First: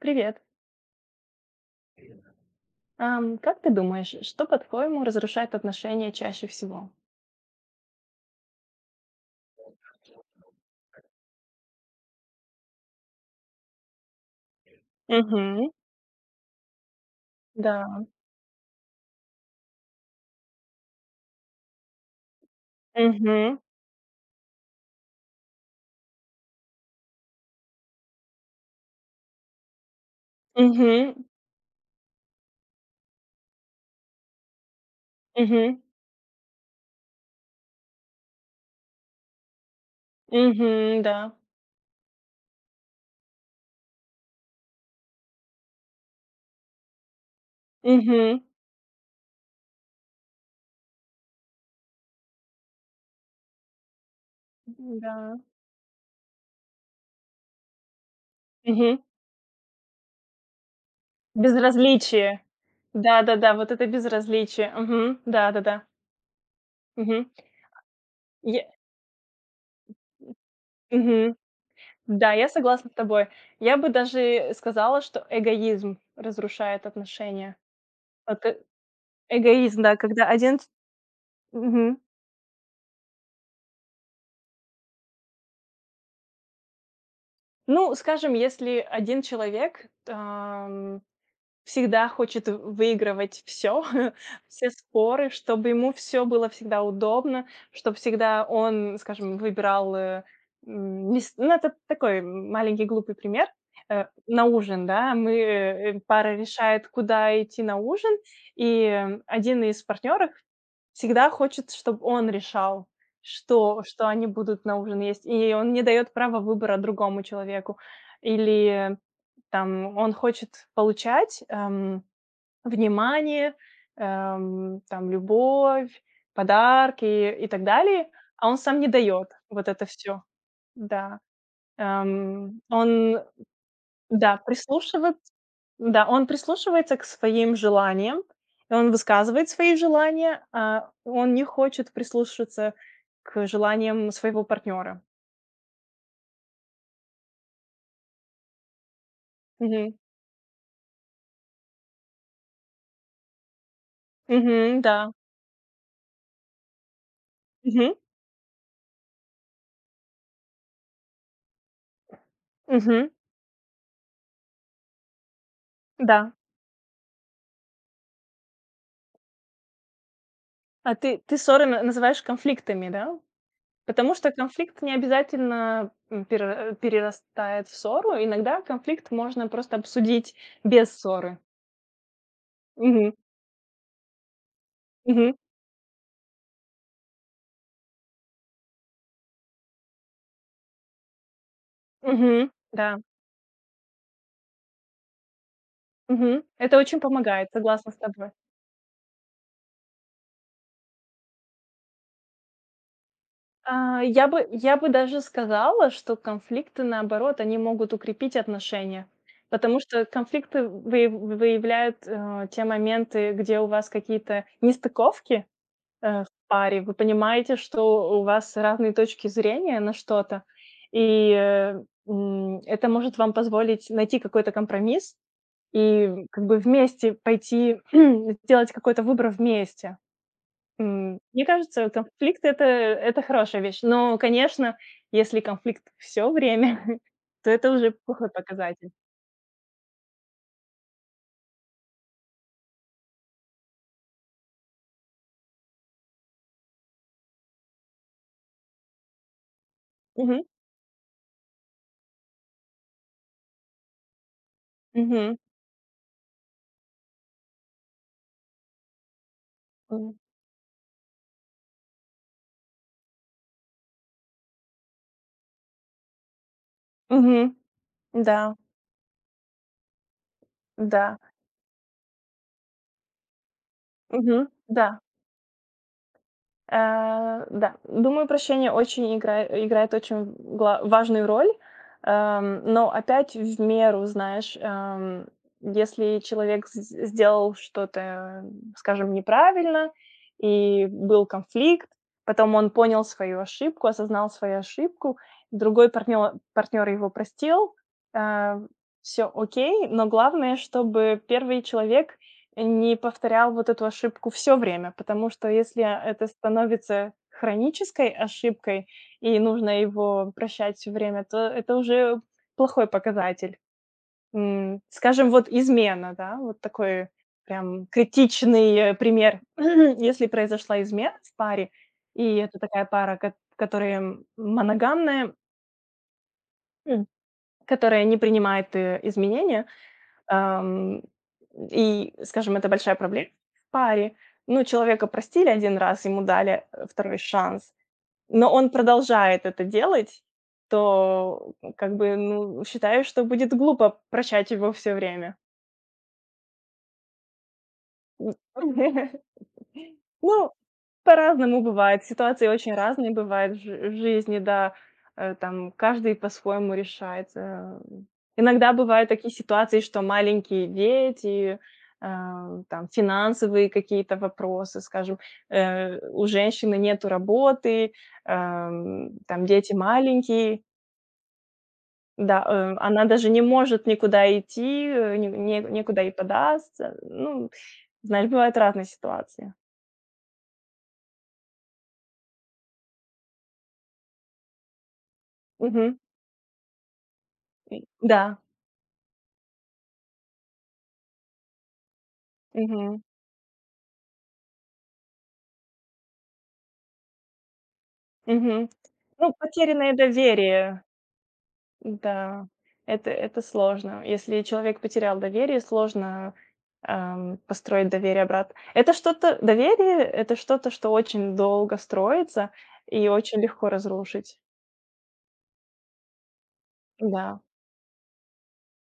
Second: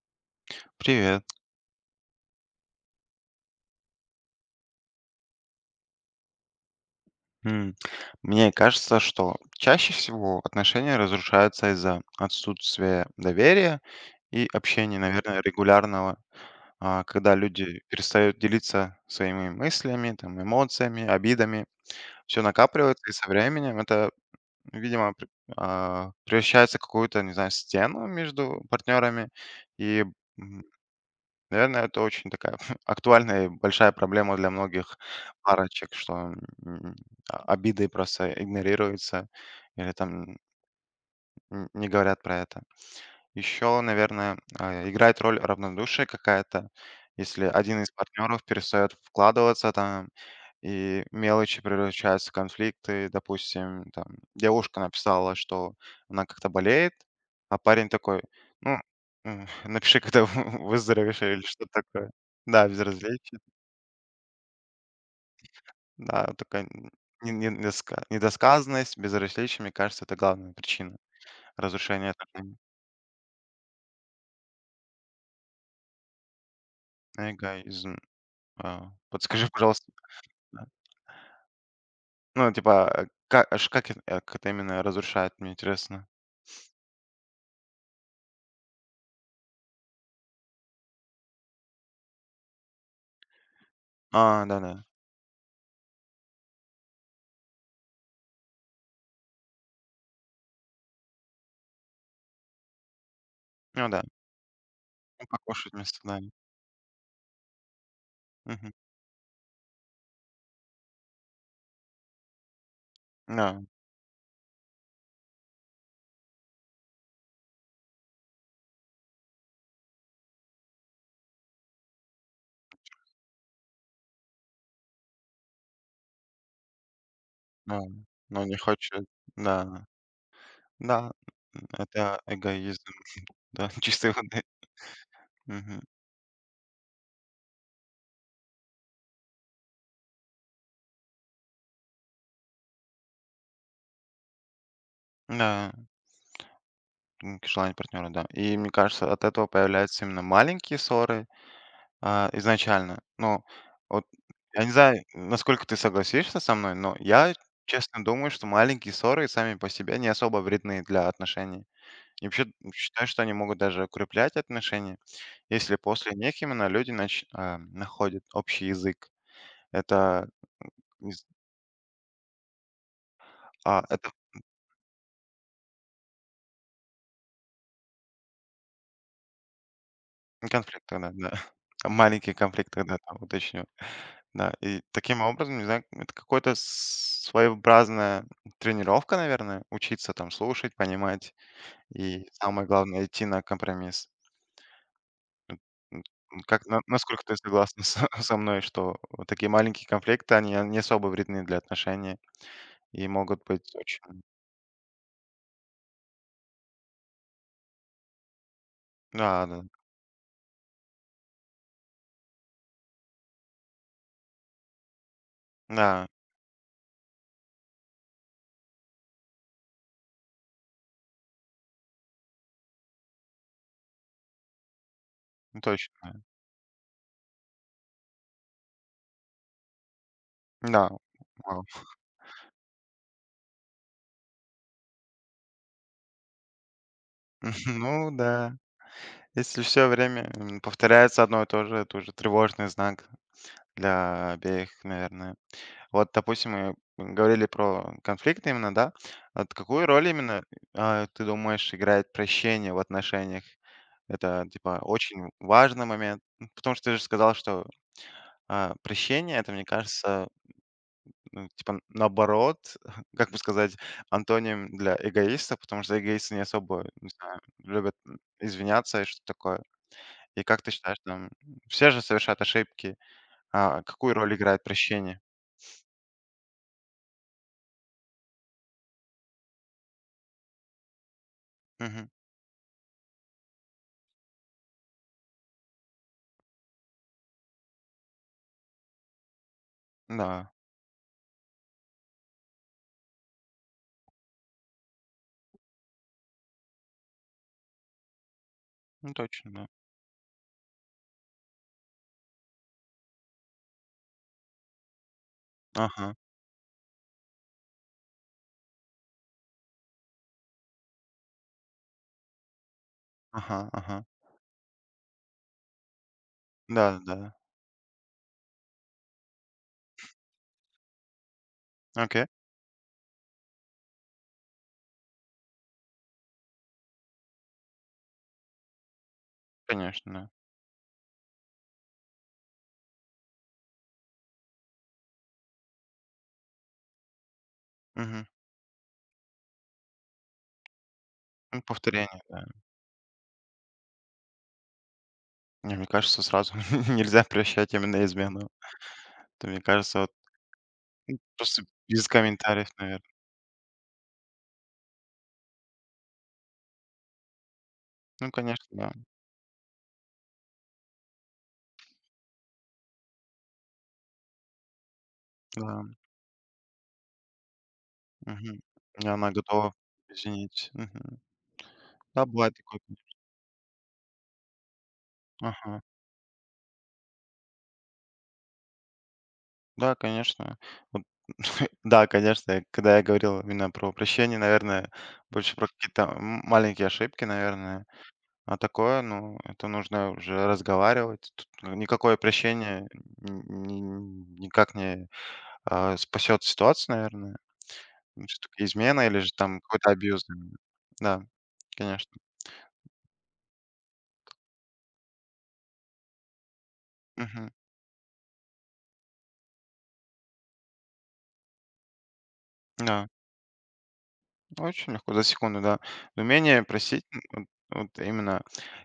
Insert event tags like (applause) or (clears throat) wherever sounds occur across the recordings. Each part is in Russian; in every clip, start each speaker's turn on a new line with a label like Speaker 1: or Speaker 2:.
Speaker 1: Привет.
Speaker 2: Привет.
Speaker 1: Как ты думаешь, что, по-твоему, разрушает отношения чаще всего?
Speaker 2: М, Мне кажется, что чаще всего отношения разрушаются из-за отсутствия доверия и общения, наверное,
Speaker 1: Мгм.
Speaker 2: регулярного. А когда люди
Speaker 1: Да.
Speaker 2: перестают делиться своими мыслями, там, эмоциями, обидами. Все накапливается, и со
Speaker 1: Мгм.
Speaker 2: временем это, видимо, превращается в какую-то, не знаю, стену между партнерами. И
Speaker 1: Мгм.
Speaker 2: наверное, это очень такая (laughs) актуальная и большая проблема для многих
Speaker 1: Мгм.
Speaker 2: парочек, что м, а обиды просто игнорируются, или там
Speaker 1: Мгм. Да.
Speaker 2: н не говорят про это. Еще, наверное, играет роль равнодушие какая-то. Если один из
Speaker 1: Мгм.
Speaker 2: партнеров перестает вкладываться там, и мелочи превращаются в конфликты. Допустим, там девушка написала,
Speaker 1: Да.
Speaker 2: что она как-то болеет, а парень такой: ну,
Speaker 1: Мгм.
Speaker 2: (laughs) напиши, когда (laughs) выздоровеешь, или что-то такое.
Speaker 1: Безразличие.
Speaker 2: Да, безразличие.
Speaker 1: Да-да-да, вот это безразличие. Мгм. Да-да-да.
Speaker 2: Да, вот такая н-
Speaker 1: Мгм.
Speaker 2: не- не- недоска-
Speaker 1: Я
Speaker 2: недосказанность, безразличие, мне кажется, это главная причина
Speaker 1: Мгм.
Speaker 2: разрушения
Speaker 1: Да, я
Speaker 2: отношений.
Speaker 1: согласна с тобой. Я бы даже сказала, что эгоизм разрушает отношения.
Speaker 2: Эгоизм.
Speaker 1: Вот,
Speaker 2: Подскажи, (laughs)
Speaker 1: эгоизм,
Speaker 2: пожалуйста.
Speaker 1: да, когда один. С
Speaker 2: Ну, типа, как это именно разрушает, мне интересно?
Speaker 1: Ну, скажем, если один человек, всегда хочет выигрывать все (laughs)
Speaker 2: А,
Speaker 1: все
Speaker 2: да-да.
Speaker 1: споры, чтобы ему все было всегда удобно, чтобы всегда он, скажем, выбирал. Э, м, не с Ну, это такой маленький глупый пример.
Speaker 2: Ну да,
Speaker 1: На ужин, да,
Speaker 2: ну,
Speaker 1: мы,
Speaker 2: покушать вместо, да.
Speaker 1: пара решает, куда идти на ужин,
Speaker 2: Мгм.
Speaker 1: и один из партнеров всегда хочет, чтобы он решал,
Speaker 2: Да,
Speaker 1: что они будут на ужин есть, и он не дает права выбора другому человеку. Или там он хочет получать внимание, там любовь, подарки и так
Speaker 2: да.
Speaker 1: далее,
Speaker 2: Но
Speaker 1: а
Speaker 2: не
Speaker 1: он сам не
Speaker 2: хочет.
Speaker 1: дает вот
Speaker 2: Да,
Speaker 1: это все.
Speaker 2: да,
Speaker 1: Да,
Speaker 2: это эгоизм,
Speaker 1: он,
Speaker 2: да, (laughs) чистой
Speaker 1: да,
Speaker 2: воды.
Speaker 1: прислушивает
Speaker 2: Мгм.
Speaker 1: да, он прислушивается к своим желаниям, и он высказывает свои желания, а он не хочет прислушиваться к желаниям своего партнера.
Speaker 2: Да, желание партнера, да. И мне кажется, от этого
Speaker 1: Мгм.
Speaker 2: появляются именно маленькие ссоры, изначально. Ну, вот, я не
Speaker 1: Мгм.
Speaker 2: знаю,
Speaker 1: Да.
Speaker 2: насколько ты согласишься со мной, но я
Speaker 1: Мгм.
Speaker 2: честно думаю, что маленькие ссоры сами по себе не особо вредны для отношений. И вообще, считаю,
Speaker 1: Мгм.
Speaker 2: что они могут даже укреплять отношения, если после
Speaker 1: Да.
Speaker 2: них именно люди находят общий язык. Это
Speaker 1: А ты
Speaker 2: из
Speaker 1: ты ссоры на называешь конфликтами, да?
Speaker 2: это
Speaker 1: Потому что конфликт не обязательно, перерастает в ссору. Иногда конфликт можно просто обсудить
Speaker 2: не конфликт
Speaker 1: без
Speaker 2: тогда, да.
Speaker 1: ссоры.
Speaker 2: (laughs) Маленький конфликт тогда,
Speaker 1: Мгм.
Speaker 2: да, уточню. Да, и таким
Speaker 1: Мгм.
Speaker 2: образом, не знаю, это какой-то своеобразная тренировка, наверное: учиться там слушать, понимать и,
Speaker 1: Мгм.
Speaker 2: самое
Speaker 1: Да.
Speaker 2: главное, идти на компромисс. М,
Speaker 1: Мгм.
Speaker 2: как
Speaker 1: Это
Speaker 2: на
Speaker 1: очень
Speaker 2: Насколько ты
Speaker 1: помогает,
Speaker 2: согласна
Speaker 1: согласна с
Speaker 2: со
Speaker 1: тобой.
Speaker 2: (laughs) со мной, что вот такие маленькие конфликты, они, не особо вредны для отношений и могут быть очень.
Speaker 1: Я бы даже сказала, что конфликты, наоборот, они могут укрепить отношения,
Speaker 2: Да, да,
Speaker 1: потому что конфликты выявляют, те моменты, где у вас какие-то нестыковки.
Speaker 2: да,
Speaker 1: В паре вы понимаете, что у вас разные точки зрения на что-то, и это может вам позволить найти какой-то компромисс
Speaker 2: ну
Speaker 1: и
Speaker 2: точно,
Speaker 1: как бы вместе пойти (clears throat) сделать какой-то выбор вместе.
Speaker 2: да,
Speaker 1: Мне
Speaker 2: вау.
Speaker 1: кажется, конфликт — это хорошая вещь. Но, конечно, если конфликт все время, (laughs) то это
Speaker 2: (laughs)
Speaker 1: уже
Speaker 2: Ну
Speaker 1: плохой
Speaker 2: да,
Speaker 1: показатель.
Speaker 2: если все время, повторяется одно и то же, это уже тревожный знак для обеих, наверное. Вот, допустим, мы говорили про конфликт именно, да? Вот какую роль
Speaker 1: Мгм,
Speaker 2: именно, ты думаешь, играет прощение в отношениях? Это, типа, очень
Speaker 1: мгм,
Speaker 2: важный момент, потому что ты же сказал, что, прощение — это, мне
Speaker 1: м,
Speaker 2: кажется... Ну, типа, наоборот, (laughs) как бы сказать, антоним для эгоиста, потому что эгоисты не особо, не
Speaker 1: мгм,
Speaker 2: знаю, любят
Speaker 1: да,
Speaker 2: извиняться и что такое. И как ты считаешь,
Speaker 1: да,
Speaker 2: там, все же совершают ошибки, а какую роль
Speaker 1: мгм,
Speaker 2: играет
Speaker 1: да.
Speaker 2: прощение?
Speaker 1: Да, думаю, прощение очень играет очень гла важную роль,
Speaker 2: Мгм.
Speaker 1: но опять в меру, знаешь. Если человек с сделал что-то, скажем, неправильно,
Speaker 2: Да,
Speaker 1: и был конфликт, потом он понял свою ошибку, осознал свою ошибку, другой партнер его простил, все,
Speaker 2: ну точно, да.
Speaker 1: окей. Но главное, чтобы первый человек не повторял вот эту ошибку все время, потому что если
Speaker 2: Ага,
Speaker 1: это становится хронической ошибкой и нужно его прощать все время, то это уже плохой показатель.
Speaker 2: ага, ага.
Speaker 1: Скажем, вот измена, да, вот
Speaker 2: Да,
Speaker 1: такой
Speaker 2: да. Да.
Speaker 1: прям критичный, пример. (clears throat) Если произошла измена в паре,
Speaker 2: Окей,
Speaker 1: и это такая пара, которая моногамная, м, которая не принимает, изменения.
Speaker 2: конечно, да.
Speaker 1: Ам, и, скажем, это большая проблема в паре. Ну, человека простили один раз, ему дали, 2-й шанс,
Speaker 2: Мгм.
Speaker 1: но он продолжает это делать, то,
Speaker 2: Ну,
Speaker 1: как бы,
Speaker 2: повторение, да.
Speaker 1: ну, считаю, что будет глупо прощать его все время.
Speaker 2: Не, мне кажется, сразу (laughs) нельзя прощать именно измену.
Speaker 1: (laughs)
Speaker 2: Это, мне кажется, вот
Speaker 1: Ну, по-разному
Speaker 2: просто
Speaker 1: бывает.
Speaker 2: без
Speaker 1: Ситуации
Speaker 2: комментариев,
Speaker 1: очень
Speaker 2: наверное.
Speaker 1: разные бывают в жизни, да. Там каждый по-своему решает.
Speaker 2: Ну, конечно,
Speaker 1: Иногда
Speaker 2: да.
Speaker 1: бывают такие ситуации, что маленькие дети, там финансовые какие-то вопросы, скажем,
Speaker 2: Да.
Speaker 1: у женщины нету работы,
Speaker 2: Мгм. И она
Speaker 1: там дети
Speaker 2: готова
Speaker 1: маленькие.
Speaker 2: извинить. Мгм. Да,
Speaker 1: Да,
Speaker 2: бывает такое. Кон
Speaker 1: она даже не может никуда идти, э, не не
Speaker 2: Ага.
Speaker 1: некуда и податься. Ну, знаешь, бывают разные ситуации.
Speaker 2: Да, конечно. Вот, (laughs) да, конечно, я когда я говорил именно про прощение, наверное, больше про
Speaker 1: Мгм.
Speaker 2: какие-то маленькие ошибки,
Speaker 1: И
Speaker 2: наверное.
Speaker 1: да.
Speaker 2: А такое, ну, это нужно уже разговаривать. Тут никакое прощение
Speaker 1: Мгм.
Speaker 2: н ни никак не спасет ситуацию, наверное. Ну, всё-таки
Speaker 1: Мгм.
Speaker 2: измена или же
Speaker 1: Ну,
Speaker 2: там какой-то
Speaker 1: потерянное
Speaker 2: абьюз, наверно.
Speaker 1: доверие,
Speaker 2: Да, конечно.
Speaker 1: да, это сложно. Если человек потерял доверие, сложно,
Speaker 2: Мгм.
Speaker 1: построить доверие обратно. Это что-то Доверие — это что-то, что очень долго строится и
Speaker 2: Да.
Speaker 1: очень легко разрушить.
Speaker 2: Очень легко, за секунду, да. Умение просить,
Speaker 1: Да.
Speaker 2: вот именно,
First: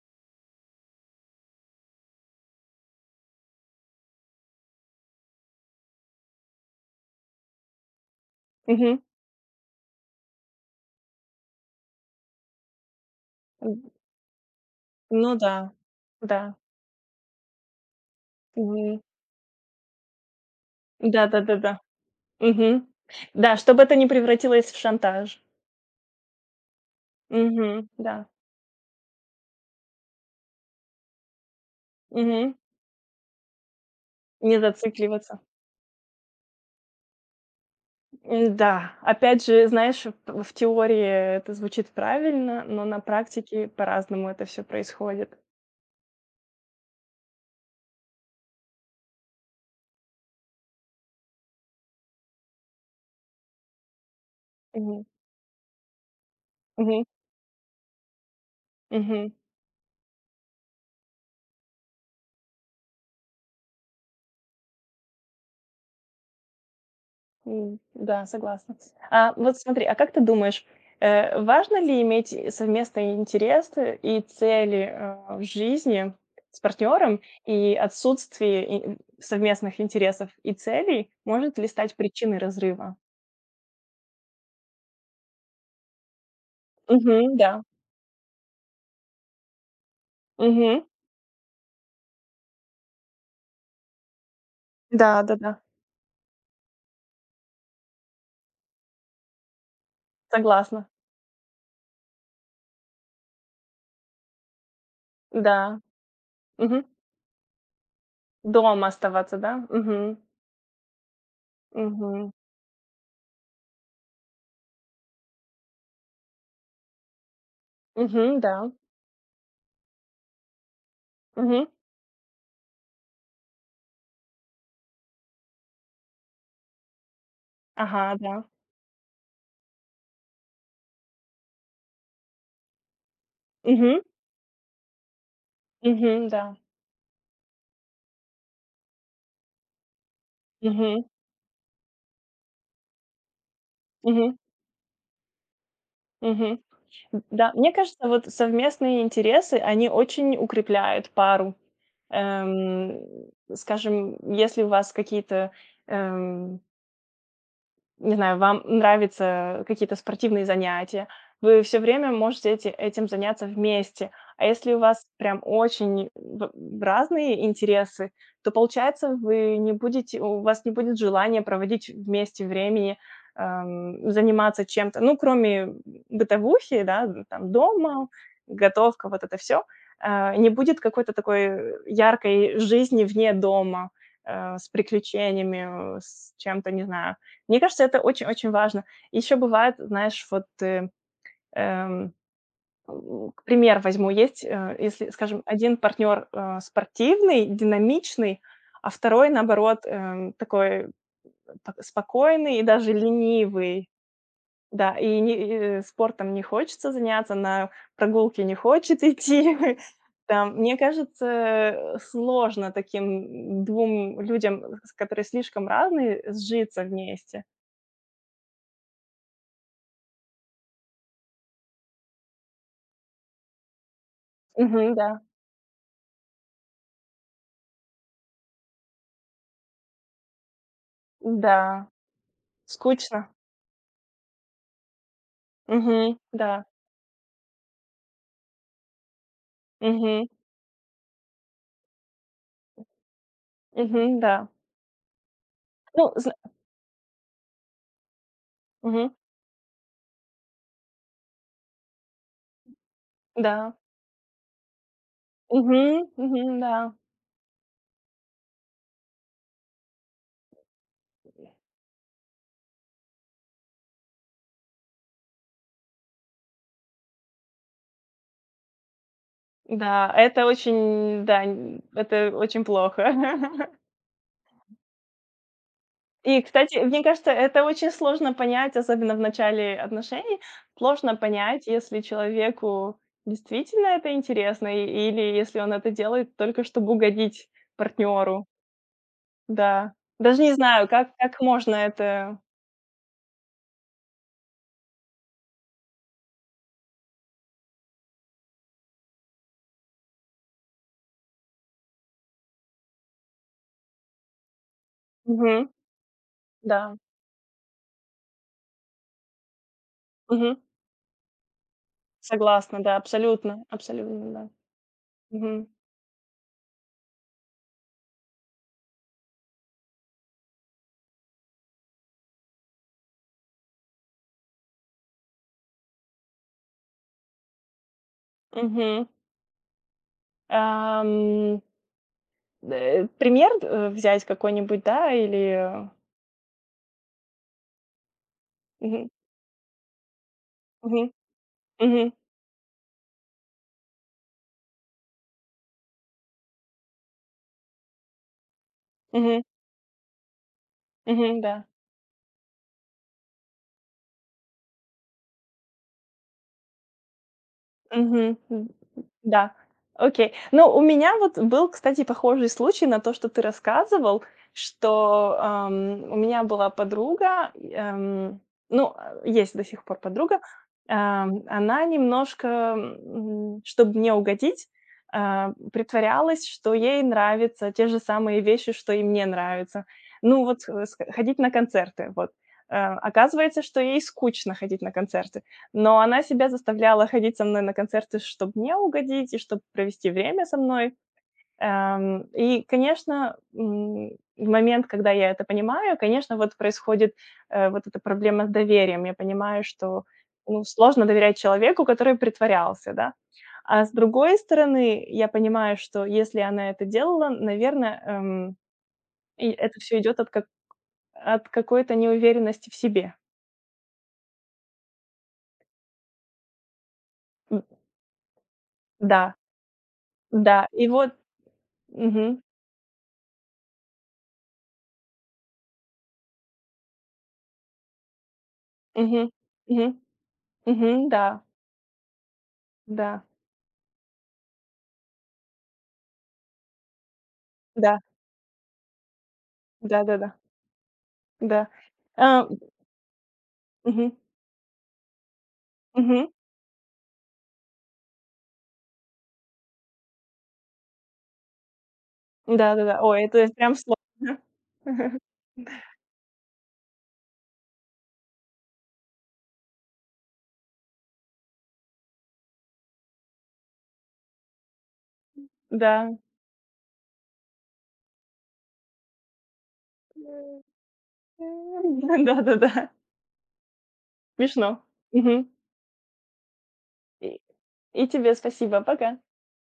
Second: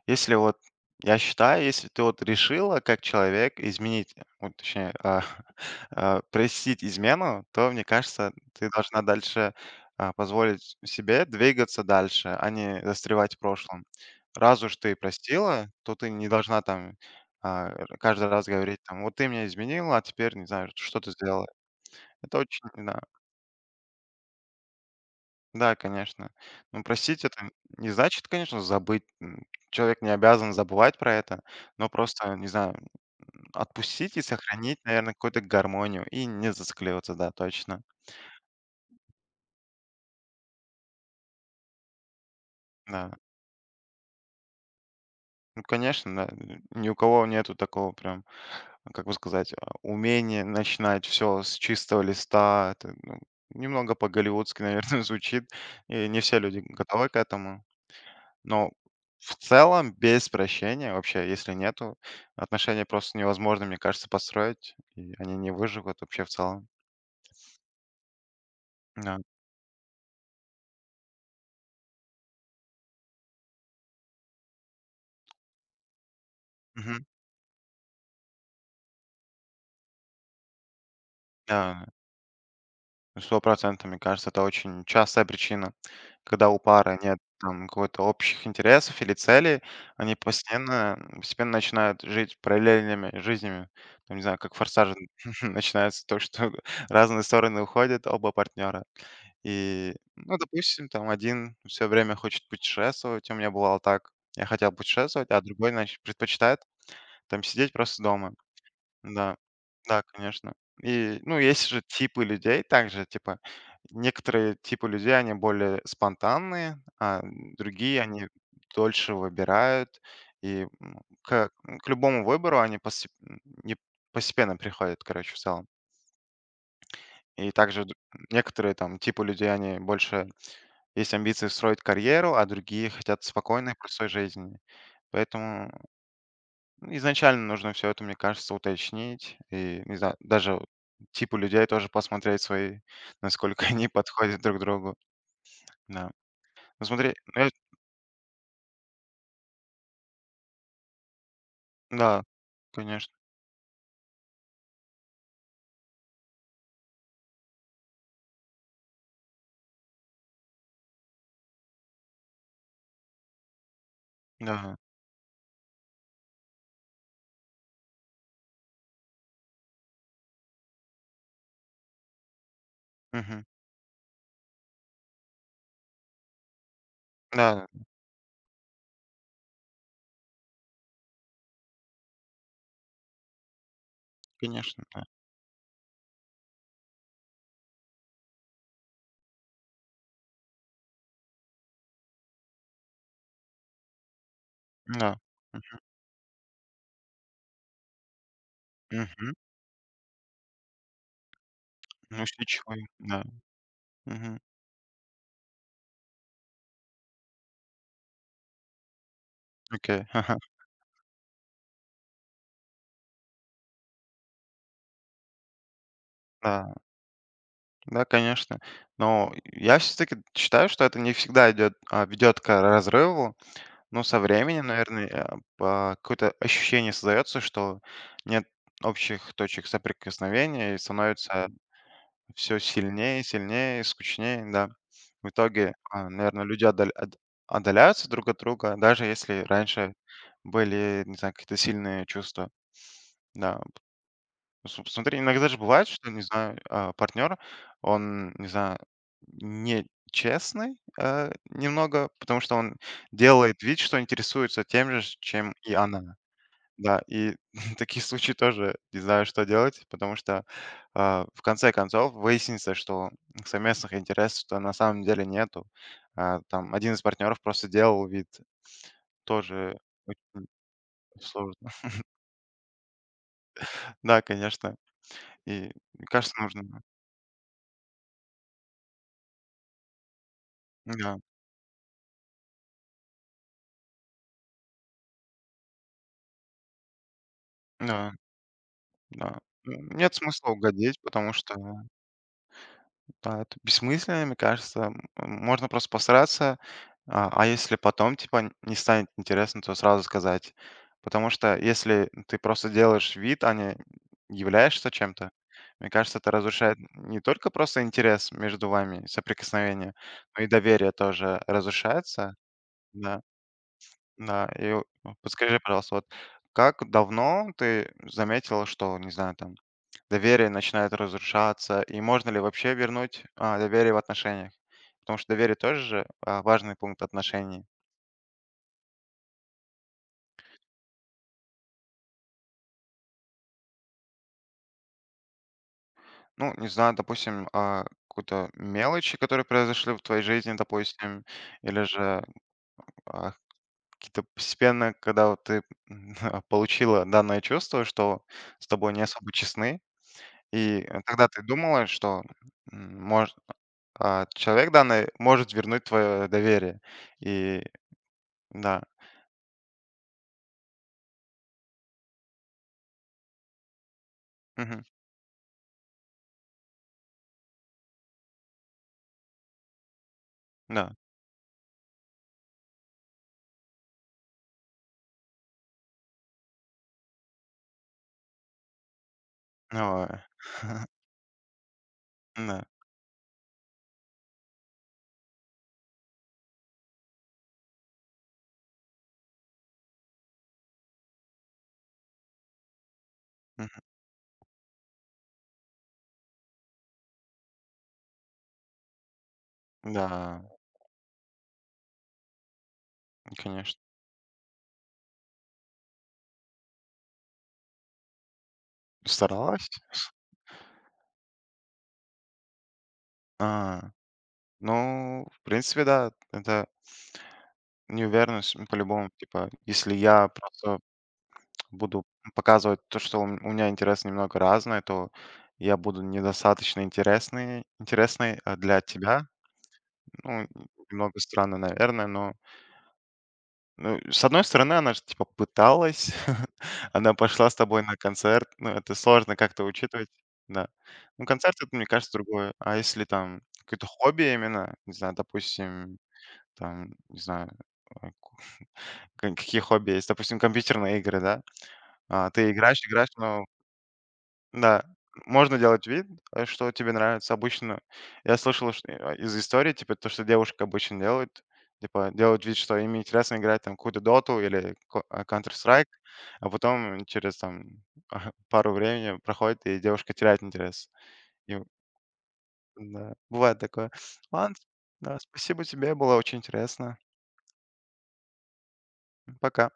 Speaker 2: если вот я считаю, если ты вот решила как человек изменить, вот точнее, (laughs) простить измену, то, мне кажется, ты
Speaker 1: Мгм.
Speaker 2: должна дальше позволить себе двигаться дальше, а не застревать в прошлом.
Speaker 1: М,
Speaker 2: Раз уж ты
Speaker 1: ну да.
Speaker 2: простила, то ты не
Speaker 1: Да.
Speaker 2: должна там а, каждый раз говорить,
Speaker 1: Мгм.
Speaker 2: там, вот ты меня изменила, а теперь, не знаю, что ты сделала.
Speaker 1: Да-да-да-да.
Speaker 2: Это очень,
Speaker 1: Мгм.
Speaker 2: да,
Speaker 1: Да, чтобы это не превратилось в шантаж.
Speaker 2: да, конечно. Ну, простить это
Speaker 1: Мгм.
Speaker 2: не
Speaker 1: Да.
Speaker 2: значит, конечно, забыть. Человек не обязан забывать про это, но просто, не
Speaker 1: Мгм.
Speaker 2: знаю, отпустить и
Speaker 1: Не
Speaker 2: сохранить, наверное,
Speaker 1: зацикливаться.
Speaker 2: какую-то гармонию и не зацикливаться, да, точно.
Speaker 1: Да, опять же, знаешь, в теории это звучит правильно, но на
Speaker 2: Да.
Speaker 1: практике по-разному это все происходит.
Speaker 2: Ну, конечно, да. Ни у кого нету такого, прям, как бы сказать, умения начинать все с чистого листа. Это, ну, немного по-голливудски, (laughs) наверное,
Speaker 1: Мгм.
Speaker 2: звучит, и не все люди
Speaker 1: Мгм.
Speaker 2: готовы к этому. Но
Speaker 1: Мгм.
Speaker 2: в целом без прощения вообще, если нету, отношения просто невозможно, мне кажется, построить, и они не выживут вообще в целом.
Speaker 1: Да, согласна.
Speaker 2: Да.
Speaker 1: А вот смотри, а как ты думаешь, важно ли иметь, совместные интересы и цели, в жизни с
Speaker 2: Мгм.
Speaker 1: партнером? И отсутствие совместных интересов и целей может ли
Speaker 2: Да,
Speaker 1: стать причиной разрыва?
Speaker 2: 100%, мне кажется, это очень частая причина, когда у пары нет
Speaker 1: Мгм, да.
Speaker 2: там какой-то общих интересов или целей, они
Speaker 1: Мгм.
Speaker 2: постепенно начинают жить параллельными жизнями. Там, не знаю, как «Форсаж» (laughs)
Speaker 1: Да-да-да.
Speaker 2: начинается, то, что (laughs) разные стороны уходят, оба партнера. И, ну,
Speaker 1: Согласна.
Speaker 2: допустим, там один все время хочет путешествовать. У меня бывало так. Я хотел путешествовать, а другой,
Speaker 1: Да.
Speaker 2: значит, предпочитает
Speaker 1: Мгм.
Speaker 2: там сидеть просто дома.
Speaker 1: Дома
Speaker 2: Да,
Speaker 1: оставаться, да?
Speaker 2: да,
Speaker 1: Мгм.
Speaker 2: конечно. И, ну, есть же типы
Speaker 1: Мгм.
Speaker 2: людей также, типа, некоторые типы людей, они более спонтанные, а другие, они
Speaker 1: Мгм, да.
Speaker 2: дольше выбирают. И к,
Speaker 1: Мгм.
Speaker 2: к любому выбору они не- постепенно приходят, короче, в целом. И также
Speaker 1: Ага, да.
Speaker 2: некоторые там типы людей, они больше. Есть амбиции строить карьеру, а другие хотят спокойной,
Speaker 1: Мгм.
Speaker 2: простой жизни. Поэтому,
Speaker 1: Мгм, да.
Speaker 2: ну, изначально нужно все это, мне кажется, уточнить. И, не знаю, даже вот
Speaker 1: Мгм.
Speaker 2: типу людей тоже посмотреть свои, насколько (laughs) они
Speaker 1: Мгм.
Speaker 2: подходят друг другу. Да.
Speaker 1: Мгм.
Speaker 2: Ну, смотри, ну,
Speaker 1: Да, мне кажется, вот совместные интересы, они очень укрепляют пару.
Speaker 2: да,
Speaker 1: Эм,
Speaker 2: конечно,
Speaker 1: скажем, если у вас какие-то, эм Не знаю, вам нравятся какие-то спортивные занятия, вы все время можете этим заняться вместе. А если
Speaker 2: да.
Speaker 1: у вас прям очень в разные интересы, то, получается, вы не будете у вас не будет желания проводить вместе времени,
Speaker 2: Мгм.
Speaker 1: заниматься чем-то, ну, кроме бытовухи, да, там,
Speaker 2: Да,
Speaker 1: дома, готовка, вот это все. Не будет какой-то такой яркой жизни вне дома, с
Speaker 2: конечно, да.
Speaker 1: приключениями, с чем-то, не знаю, мне кажется, это очень-очень важно. Еще бывает, знаешь, вот, эм, к пример возьму, есть, если,
Speaker 2: Да.
Speaker 1: скажем, один партнер, спортивный, динамичный, а второй,
Speaker 2: Мгм.
Speaker 1: наоборот, такой п
Speaker 2: Ну,
Speaker 1: спокойный и
Speaker 2: усидчивый,
Speaker 1: даже
Speaker 2: да.
Speaker 1: ленивый.
Speaker 2: Мгм.
Speaker 1: Да, и не и э, спортом не хочется заняться, на прогулки не хочет идти. (laughs)
Speaker 2: Окей. (laughs)
Speaker 1: Там, мне кажется, сложно таким двум людям, с которые слишком разные,
Speaker 2: Да.
Speaker 1: сжиться вместе.
Speaker 2: Да, конечно. Но я все-таки считаю, что это не всегда идет, ведет к разрыву. Ну, со временем,
Speaker 1: Мгм, да,
Speaker 2: наверное, какое-то ощущение создается, что нет общих точек соприкосновения, и становится
Speaker 1: да.
Speaker 2: все сильнее,
Speaker 1: Скучно.
Speaker 2: сильнее, скучнее, да. В итоге,
Speaker 1: Мгм.
Speaker 2: наверное,
Speaker 1: Да.
Speaker 2: люди отдаль от отдаляются друг от друга, даже если раньше
Speaker 1: Мгм.
Speaker 2: были, не знаю, какие-то сильные чувства, да.
Speaker 1: Мгм. Да.
Speaker 2: Ну, см смотри, иногда же бывает, что,
Speaker 1: Ну,
Speaker 2: не
Speaker 1: зна
Speaker 2: знаю, партнер, он, не знаю,
Speaker 1: мгм.
Speaker 2: не честный, немного, потому что он делает
Speaker 1: Да.
Speaker 2: вид, что интересуется тем же, чем и
Speaker 1: Мгм.
Speaker 2: она.
Speaker 1: Мгм. Да.
Speaker 2: Да, и (laughs) такие случаи тоже не знаю, что делать, потому что, в конце концов выяснится, что совместных интересов-то на самом деле нету. Там один из партнеров просто делал вид. Тоже
Speaker 1: Да, это
Speaker 2: очень
Speaker 1: очень, да,
Speaker 2: сложно.
Speaker 1: н
Speaker 2: (laughs)
Speaker 1: это очень плохо. (laughs)
Speaker 2: Да, конечно. И мне кажется,
Speaker 1: И,
Speaker 2: нужно.
Speaker 1: кстати, мне кажется, это очень сложно понять, особенно в начале отношений. Сложно
Speaker 2: Да,
Speaker 1: понять, если человеку действительно это интересно или если он это делает только чтобы угодить
Speaker 2: да.
Speaker 1: партнеру.
Speaker 2: Да. М,
Speaker 1: Да.
Speaker 2: нет
Speaker 1: Даже
Speaker 2: смысла
Speaker 1: не знаю,
Speaker 2: угодить,
Speaker 1: как
Speaker 2: потому что,
Speaker 1: можно это.
Speaker 2: да, это бессмысленно, мне кажется. Можно просто постараться, а если потом, типа, н не станет интересно, то сразу сказать. Потому что если ты просто делаешь вид, а не являешься чем-то,
Speaker 1: Мгм.
Speaker 2: мне кажется, это разрушает
Speaker 1: Да.
Speaker 2: не только просто интерес между вами, соприкосновение, но и доверие тоже разрушается.
Speaker 1: Согласна, да,
Speaker 2: Да,
Speaker 1: абсолютно, абсолютно, да.
Speaker 2: да. И, подскажи,
Speaker 1: Мгм.
Speaker 2: пожалуйста, вот, как давно ты заметила, что, не знаю, там доверие начинает разрушаться. И можно ли вообще вернуть, доверие в отношениях? Потому что доверие тоже же, важный пункт отношений.
Speaker 1: Мгм. Ам, пример, взять какой-нибудь, да, или
Speaker 2: Ну, не знаю, допустим, какую-то
Speaker 1: мгм,
Speaker 2: мелочи, которые произошли в твоей жизни,
Speaker 1: мгм,
Speaker 2: допустим, или
Speaker 1: мгм,
Speaker 2: же а, какие-то постепенно, когда вот ты (laughs) получила данное чувство, что с тобой не особо
Speaker 1: мгм,
Speaker 2: честны, и тогда
Speaker 1: мгм,
Speaker 2: ты
Speaker 1: да.
Speaker 2: думала, что м, мож- человек данный может вернуть твое доверие. И
Speaker 1: Мгм.
Speaker 2: да,
Speaker 1: Да. Окей. Ну, у меня вот был, кстати, похожий случай на то, что ты рассказывал,
Speaker 2: мгм,
Speaker 1: что, у меня была подруга, и, ну, есть до сих пор подруга.
Speaker 2: да.
Speaker 1: Она немножко, чтоб мне угодить, притворялась, что ей нравятся те же самые вещи, что и мне нравятся.
Speaker 2: Ой.
Speaker 1: Ну, вот, э,
Speaker 2: (laughs)
Speaker 1: ск ходить на концерты, вот.
Speaker 2: Да.
Speaker 1: Оказывается, что ей скучно ходить на концерты. Но она себя заставляла ходить со мной на концерты, чтобы мне угодить и чтобы провести время со мной. И, конечно,
Speaker 2: Мгм.
Speaker 1: в момент, когда я это понимаю, конечно, вот происходит, вот эта проблема с доверием. Я понимаю, что,
Speaker 2: Да,
Speaker 1: ну, сложно доверять человеку, который притворялся, да.
Speaker 2: конечно.
Speaker 1: А с другой стороны, я понимаю, что если она это делала, наверное, и
Speaker 2: Старалась?
Speaker 1: это все идет от какой-то неуверенности в себе.
Speaker 2: А, ну, в принципе, да, это
Speaker 1: М,
Speaker 2: неуверенность, по-любому.
Speaker 1: да,
Speaker 2: Типа, если я
Speaker 1: да.
Speaker 2: просто
Speaker 1: И вот
Speaker 2: буду
Speaker 1: мгм.
Speaker 2: показывать то, что у меня интерес немного разный, то я буду недостаточно интересный для тебя.
Speaker 1: Мгм. Мгм.
Speaker 2: Ну,
Speaker 1: Мгм.
Speaker 2: немного
Speaker 1: Да,
Speaker 2: странно, наверное, но...
Speaker 1: да,
Speaker 2: Ну, с одной стороны, она же, типа, пыталась. (laughs) Она пошла с тобой на
Speaker 1: да,
Speaker 2: концерт. Ну, это сложно как-то учитывать.
Speaker 1: да-да-да, да, да,
Speaker 2: Да. Ну, концерт —
Speaker 1: да.
Speaker 2: это, мне кажется,
Speaker 1: А,
Speaker 2: другое. А если там какое-то
Speaker 1: мгм,
Speaker 2: хобби именно, не знаю, допустим,
Speaker 1: мгм.
Speaker 2: там, не знаю, ку ка какие хобби есть? Допустим, компьютерные игры, да? Ты играешь,
Speaker 1: Да-да-да.
Speaker 2: играешь,
Speaker 1: Ой,
Speaker 2: но,
Speaker 1: это прям сложно.
Speaker 2: да,
Speaker 1: (laughs)
Speaker 2: можно делать вид, что тебе нравится. Обычно я слышал, что, из истории, типа, то, что девушка обычно делает, типа, делают вид, что им интересно играть там какую-то доту или Counter-Strike,
Speaker 1: Да.
Speaker 2: а потом через там (laughs) пару времени проходит, и девушка теряет
Speaker 1: (laughs)
Speaker 2: интерес. И,
Speaker 1: Да-да-да.
Speaker 2: да, бывает такое. Ладно,
Speaker 1: Смешно.
Speaker 2: да,
Speaker 1: Мгм.
Speaker 2: спасибо тебе, было очень интересно.
Speaker 1: И и тебе спасибо. Пока.
Speaker 2: Пока.